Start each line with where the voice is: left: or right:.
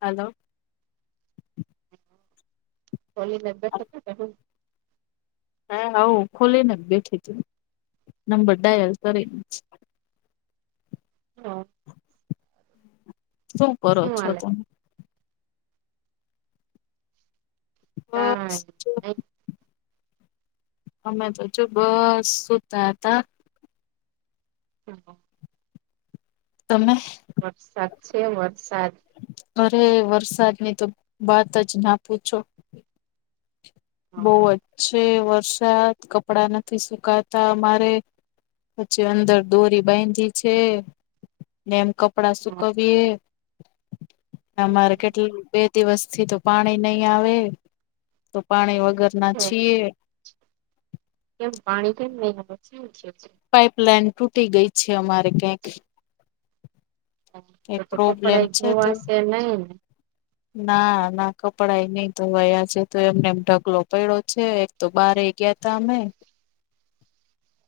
left: હાલો
right: [unintelligible]
left: હા હાવું ખોલીને બેઠી છે. નંબર ડાયલ કરીને
right: હમ્મ
left: શું કરો છો તમે?
right: કાઈ
left: [unintelligible]
right: નઈ
left: અમે તો શું બસ સુતા હતા
right: [unintelligible]
left: તમે?
right: વરસાદ છે વરસાદ
left: અરે વરસાદની તો વાત જ ના પૂછો. બોઓ જ છેે વરસાદ કપડા નથી સુકાતા અમારે પછી અંદર દોરી બાંયધી છે ને એમ કપ કપડા શુંકવીએ અમારે કેટલા બે દિવસ થી તો પાણી નઈ આવે તો પાણી વગરના છીએ.
right: કેમ પાણી કેમ નઈ‌ આવે?
left: પાઈપલાઈન તૂટી ગઈ છે અમારે ક્યાંક.
right: છે
left: એ
right: તો તો
left: પ્રોબ્લેમ
right: કપડા
left: છે તો
right: ધોવાશે નહી ને
left: ના ના કપડાએ નઈ ધોવાયા છે તો એમને એમ ઢગલો પડ્યો છે તો બહાર ગયા હતા અમે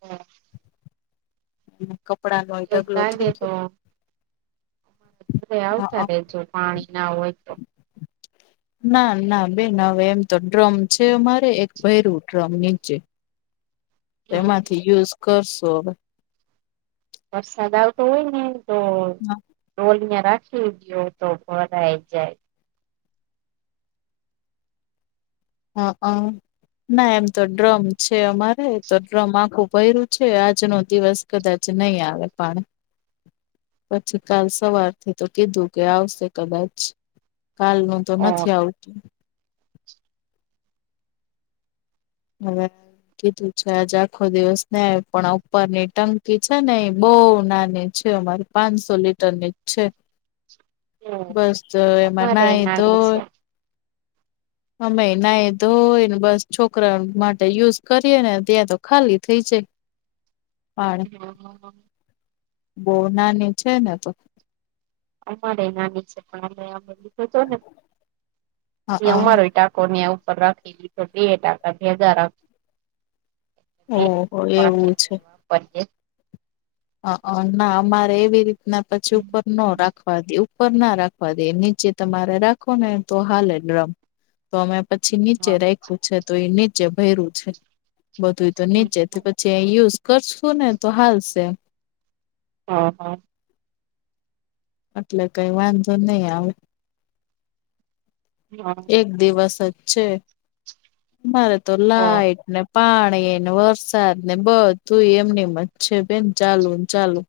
right: હમ્મ
left: કપડાનો ઢગલો
right: લાગે
left: થઈ
right: તો
left: ગયો.
right: ઘરે આવતા
left: હા
right: રેજો પાણી ના હોય તો.
left: ના ના બેન અવે એમ તો ડ્રમ છે અમારે એક ભયરું ડ્રમ નીચે.
right: [inaudible]
left: તો એમાંથી યુઝ કરશો અવે
right: વરસાદ આવ તો હોય ને તો ડોલ રાખી રાખજો તો ભરાઈ જાય.
left: હા આ, ના એમ તો ડ્રમ છે અમારે તો ડ્રમ આખું ભર્યું છે આજનો દિવસ કદાચ નઈ આવે પાણી. પછી કાલ સવારથી તો કીધું કે આવશે કદાચ કાલનું તો
right: ઓ
left: નથી આવતું. [unintelligible] કીધું છે આજ આખો દિવસ ને પણ ઉપરની ટંકી છે ને એ બોઉ નાની છે અમારી. પાંનસો લીટરની જ છે. બસ તો એમાં
right: અમારે
left: નાય
right: નાની
left: ધોય
right: છે
left: અમે નાય ધોય અને બસ છોકરા માટે યુઝ કરીએ ને ત્યાં તો ખાલી થઈ જાય.
right: [unintelligible]
left: બો નાની છે ને તો.
right: અમારે નાની છે પણ અમે લીધું ને એ
left: હા
right: અમારો ટ કોનેયા ઉપર રાખેલી તો બે ટાકા ભેગા રાખ
left: ઓહો એવું
right: [unintelligible]
left: અઅ ના અમારે એવી રીતના પછી ઉપર નો રાખવા દેવ ઉપર ના રાખવા દેમ નીચે તમારે રાખો ને તો હાલે ડ્રમ. તો અમે પછી નીચે
right: હા
left: રાખ્યું છે તો એ નીચે ભયર્યું છે. બધું તો નીચેથી પછી યુઝ કરશું ને તો હાલશે.
right: હ હા.
left: એટલે કઈ વાંધો નઈ આવે.
right: હ
left: એક દિવસ જ છે. મારે તો
right: હા
left: લાઈઇટને પાણીને વરસાદ ને બધું એમને એમજ છે બેન ચાલુને ચાલુ.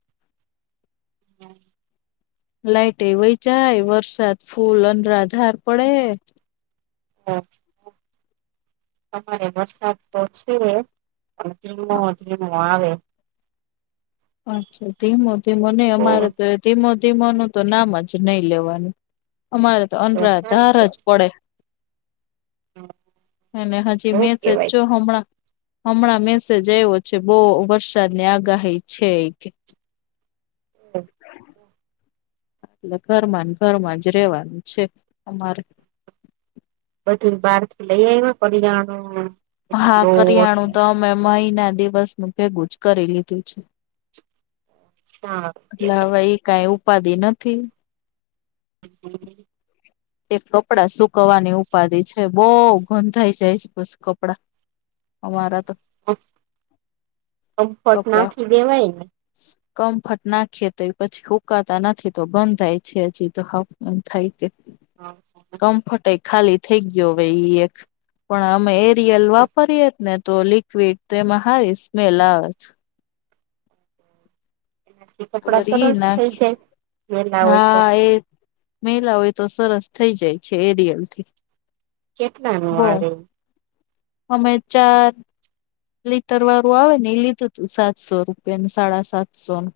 right: હમ્મ
left: લાઈટ એ વય જાય વરસાદ ફૂલ અનરા ધાર પડે.
right: હા! અમારે વરસાદ તો છે, પણ ધીમો ધીમો આવે.
left: અચ્છા ધીમો ધીમો, નઇ અમારે તો ધીમો ધીમો ન તો નામજ નહી લેવાનું, અમારે તો અનરા ધારજ પડે. એને હજી મેચજ
right: કેવાય
left: જો હમણાં. હમણાં મેસેજ આવ્યો છે, બહુ વરસાદની આગાહી છે એ કે.
right: [unintelligible]
left: એટલે ઘરમાંન ઘરમાંજ રેવાનું છે અમારે.
right: બધું બહાર થી લઈ આયવા કરીયાણું?
left: હા, કરિયાણું તો અમે મહિના, દિવસનું ભેગુંજ કરી લીધું છે.
right: સારું
left: એટલે
right: કેવાય
left: હવે એ કઈ ઉપાધિ નથી.
right: [unintelligible]
left: એક કપડાં સુકવાની ઉપાધિ છે, બહુ ગંધાઈ જાયશ બસ કપડાં. અમારા તો
right: કમ્ફટ નાખી દેવાય ને.
left: [unintelligible] કમ્ફટ નાખીએ તોય પછી હુકાતા નથી તો ગંધાય છે, હજી તો હાંફ ગંધાય કે.
right: [unintelligible]
left: કમ્ફર્ટ એ ખાલી થઈ ગ્યો હવે ઇ એક, પણ અમે એ રીયલ વાપરીએ જ ને તો લિક્વિડ, તો એમાં હારી સ્મેલ આવેછ.
right: એનાથી કપડા
left: વરી
right: સરસ
left: નાખી
right: થઈ જાય મેંલા હોય તો?
left: મેંલા ઓય તો સરસ થઇ જાય છે, એરિયલ થી.
right: કેટલાનું
left: બો
right: આવે?
left: અમે ચાર લીટર વારું આવેને એ લીધું તું, સાતસો રૂપિયાનું સાડા સાતસો નું.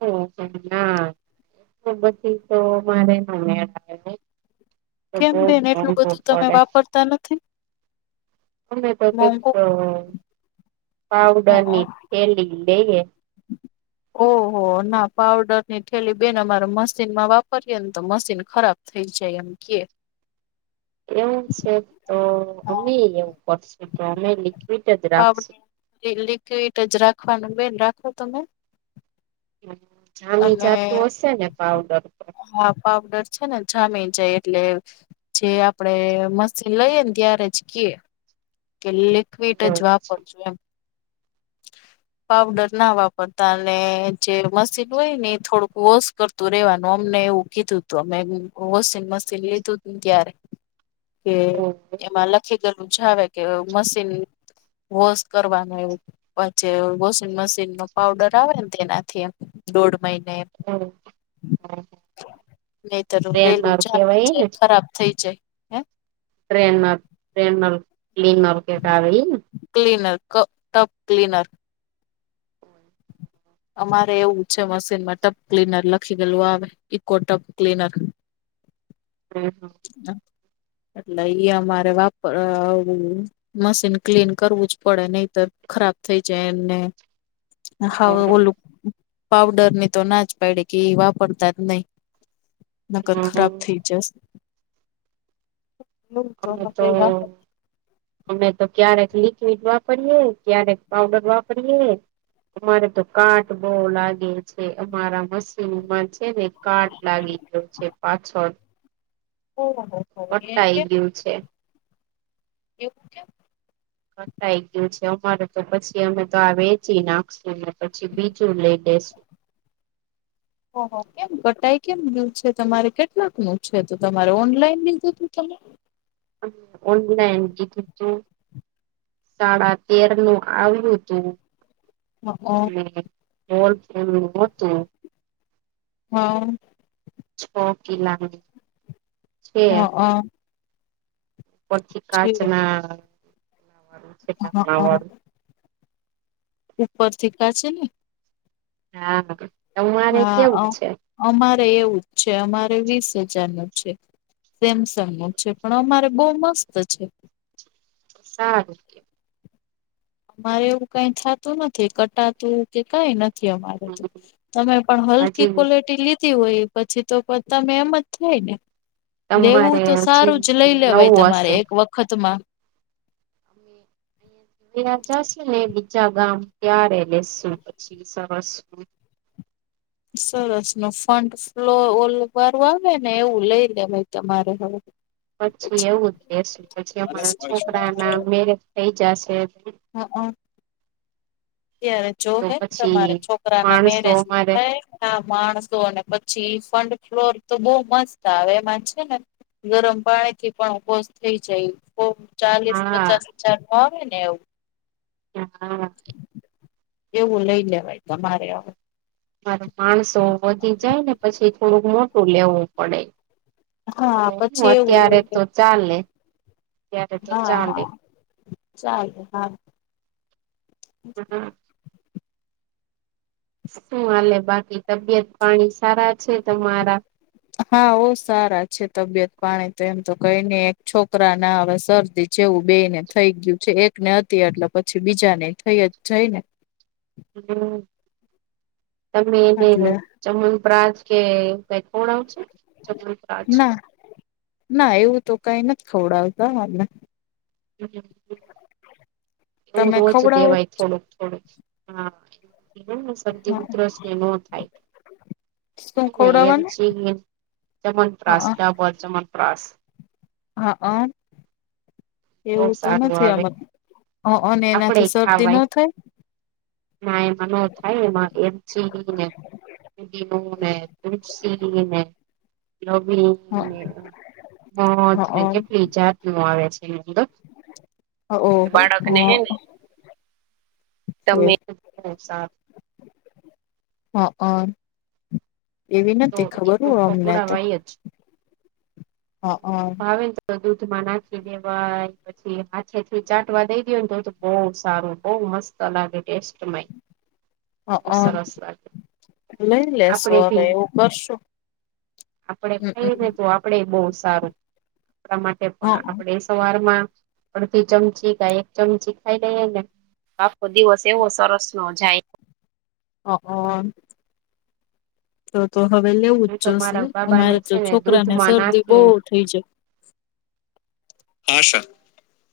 right: [unintelligible] પછી તો મારેને [unintelligible] તો
left: કેમ
right: બઉ
left: બેન એટલું
right: મોંઘુ
left: બધું
right: પ
left: તમે
right: પડે.
left: વાપરતા નથી
right: અમને તો તેજ
left: મોંઘુ
right: ફાવે. પાવડરની થેલી લઈએ.
left: ઓહો! ના પાવડર ની ઠેલી બેન અમારે મશીનમાં વાપરીએે ને તો મશીન ખરાબ. થઈ જાય એમ કે.
right: [inaudible] એવું છે, તો અમે એવું કરશું કે અમે લિક્વિડજ રાખશું.
left: એ લિક્વિડજ રાખવાનું બેન રાખો તમે.
right: હમ્મ, જામી
left: અને
right: જાતું હશે ને પાવડર તો.
left: હા પાવડર છે ને જામીન જાય એટલે એ જે આપડે મશીન લઈએને ત્યારે જ કએ કે લીક વીટ જ
right: એવું
left: વાપરજો એમ. પાવડર ના વાપરતા, અને જે મસ શિપ હોય ને થોડુંક વોશ કરતું રેવાનું, અમને એવું કીધું હતું, અમે વોશિંગ મશીન લીધુંતુ ક્યારેક કે એમાં લખી ગયેલુંજ આવે કે મશીન વોશ કરવાનું એવું, પછે વોશિંગ મશીન નો પાવડર આવે ને તેનાથી એમ. દોઢ મહિને નહી તર વ રેલું
right: ટ્રેનર
left: જામી
right: કેવાય ને
left: જાય, ખરાબ થઇ જાય. હે
right: ટ્રેનર ટ્રેનલ ક્લીનર કેખ આવે ઈને
left: ક્લીનર ક ટપ ક્લીનર. અમારે એવું છે મશીનમાં, ટબ ક્લીનર લખી ગયેલું આવે, ઇકો ટબ ક્લીનર
right: હમ્મ હમ્મ
left: હા એટલે ઈ અમારે વાપર વું મશીન ક્લીન કરવું જ પડે, નહીતર ખરાબ થઈ જાય એમને. હા ઓલું પાવડરની તો નાજ પાયડી કે ઈ વાપરતાં જ નહીં નકર ખરાબ થી
right: અમે
left: જસ
right: અમે તો અમે તો ક્યારેક લિક્વિડ વાપરીએે, ક્યારેક પાઉડર વાપરીએ. અમારે તો કાટ બહુ લાગે છે અમારા મશીનમાં છે ને. કાટ લાગી ગ્યો છે પાછળ.
left: ઓહો હો હો! એમ
right: કટાઈ
left: કેમ?
right: ગયું છે
left: એવું કેમ?
right: [inaudible] કટાઈ ગયું છે અમારે તો પછી અમે તો આ વેચી નાખશું ને પછી બીજું લઈ દેશુ.
left: ઓહો! કેમ કટાઈ કેમ ગયું છે, તમારે કેટલાકનું છે? તો તમારે ઓનલાઈન લીધું તું તમે?
right: ઓનલાઈન લીધું તું. સાડા તેરનું આવ્યું તું.
left: હા
right: ને હોલસેલનું હતું.
left: હા.
right: છો કિલ્લાનું.
left: હ અ.
right: પચી કાચના આવે છે
left: હા
right: ઢાંકણાવાળું.
left: ઉપરથી કાચની?
right: હા બકા.
left: હા અમ અમારેય એવું જ છે અમારે વીસ હજારનું છે. સેમસંગનું છે પણ અમારે બહુ મસ્ત છે.
right: સારું કે
left: અમારે એવું કાઈ થાતું નથી કટાતું કે કાઈ નથ થી અમારે તો તમે પણ હલકી
right: હજી
left: ક્વોલટી લી ધી હોય પછી તો પણ તમે એમજ થાય ને. લેવું
right: તમારે
left: તો
right: હજી
left: સારું જ લઈ લેવાય
right: નવું
left: તમારે
right: હશે
left: એક વખતમાં.
right: ત્યાં જાસુને બીજા ગામ ત્યારે લેશુ પછી સરસ.
left: સરસનું ફન્ટ ફ્લો ઓલું વારું આવેને એવું લઈ લેવાય તમારે હવે.
right: પછી એવું જ લેશું પછી અમારાં છોકરાના મેરેજ થઈ જાશે.
left: હ અ. ત્યારે
right: તો
left: જોહેન
right: પછી
left: તમારે છોકરાના
right: માણસો
left: મેરેજ
right: અમારે
left: થઈ ગ હા માણસોને પછી ફંડ ફ્લોર તો બહુ મસ્ત આવે એમાં છે ને. ગરમ પાણીથી પણ વોશ થઈ જાય કોક ચાલીસ
right: હા
left: પચાસ હજારનું આવે ને એવું.
right: હા.
left: એવું લઈ લેવાય તમારે અવે.
right: તમારે માણસો વધી જાયને પછી થોડુંક મોટું લેવું પડે. તો
left: હા
right: હું
left: પછી એવું
right: અત્યારે
left: લઈ લે
right: તો ચાલે. અત્યારે તો
left: હા
right: ચાલે
left: હા ચાલે હા.
right: હા. શું હાલે બાકી તબિયત પાણી સારાં છે તમારા?
left: હા ઓ સારા છે તબિયત પાણી તો એમ તો કંઈ નઈ એક છોકરાના હવે શરદી જેવું બેયને થઈ ગયું છે એકને હતી એટલે પછી બીજાને થઈ અજ જાઈને.
right: હમ્મ. તમે એને
left: એટલે
right: ચમનપ્રાસ કે એવું કાઈ ખવડાવો છો ચવનપ્રાસ?
left: ના ના એવું તો કાઈ નથ ખવડાવતા એટલે.
right: [inaudible] એવું
left: તમે
right: રોજ
left: ખવડાવો
right: દેવાય થોડુંક. થોડુંક હા એ હું શરદી ઉઘરસને નો થાય.
left: શું
right: એ
left: ખવડાવવાનું
right: છે ચમનપ્રાસ
left: હા
right: તા ચમનપ્રાસ
left: હ અ.
right: બહુ
left: એવું તો
right: સારું
left: નથી,
right: આવે
left: આમ અને
right: આપડે
left: એનાથી શરદી ન
right: ખાવાય
left: થાય.?
right: ના એમા નો થાય એમાં એલચી અને [inaudible] હું તુલસી ને લવીંગ,
left: થાય
right: મધને
left: હ
right: કેટલી જાતનું આવે છે, અંદર ને
left: ઓહો
right: બાળકને હેને,? [unintelligible] તમે [inaudible] બહુ સારૂ.
left: હા હંઅન એવી
right: તો
left: નથી
right: એ
left: ખબર હો
right: તો
left: અમને તો,
right: ખવડાવાય જ.
left: હા
right: ભાવે નેતો દૂધમાં નાખી દેવાય, પછી હાથે થી ચાટવા દઈ દયો નેતો બહુ સારું. બઉ મસ્ત લાગે ટેસ્ટમાંય. [unintelligible] [inaudible] બહુ
left: હકન,
right: સરસ લાગે
left: લઈ લેશો
right: આપડે
left: હવે
right: ભી
left: એવું કરશું,
right: આપડે ખાઈ નેતો
left: હમમ
right: આપડે બહુ સારું. આપણા માટે પણ આપણે સવારમાં અડધી ચમચી કા એક ચમચી ખાઈ લઈએ ને, આખો દિવસ એવો સરસનો જાય.
left: હકન, તો તો હવે લેવું
right: એ
left: જ
right: તો
left: જોશે,
right: મારા બાબા ને
left: અમારે તો
right: છે ને
left: છોકરાને
right: દૂધમાં
left: શરદી બહુ
right: નાખીને
left: થઈ છે. હા સર,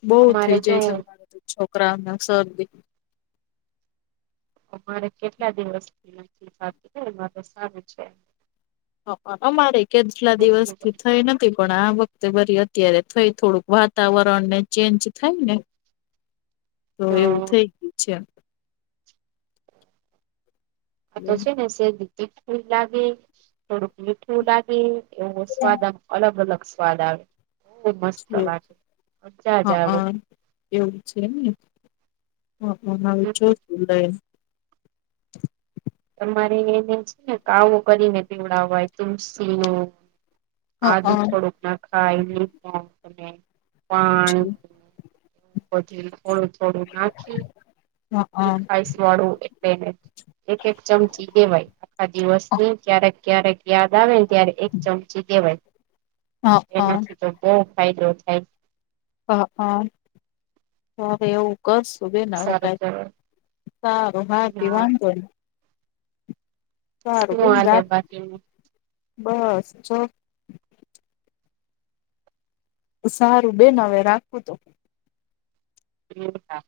left: બહુ થઇ
right: અમારે જો
left: જાય છે, મારે, છોકરાઓને સરદી
right: અમારે કેટલા દિવસ નથી સા એમાં તો સારું છે,
left: હ અમારે કેટલા દિવસથી થઈ ને પણ આ વખતે વરી અત્યારે થઈ, થોડુંક વાતાવરણ ને ચેન્જ થાય ને
right: [inaudible]
left: તો એવું થઇ ગયું છે.
right: હં તો છેને સેજ મીઠુ નાખે, થોડુ મીઠુ લાગે એવો સ્વાદ આમ અલગ અલગ સ્વાદ આવે. બ મસ્ત
left: છે.
right: લાગે, મજાજ આવે.
left: હા એવું છે ને હ હ હવે જોશું લઈ ને.
right: તમારે એને છે ને કાવો કરીને પીવડાવાય તુલસીઓ
left: હા
right: આદું
left: હા
right: થોડુંક નાખાય, ન [inaudible] પણ ત પાણી પછી થોડું થોડું નાખી.
left: હા
right: એક આઈસ વાળું એટલે કે એક એક ચમચી દેવાય આખા દિવસની ક્યારેક ક્યારેક યાદ આવે ત્યારે એક ચમચી દેવાય,
left: હા
right: એનાથી તો બહુ ફાયદો થાય.
left: હ હ હવે એવું. કરશૂ બેન
right: સારું
left: હવે,
right: કહેવાય
left: હારું હા તો વાન્ધો નઇ. સારું
right: શું
left: બેન
right: હાલે
left: રાખુ.
right: બાકી
left: બસ જો સારું બેન હવે રાખુ તો
right: હા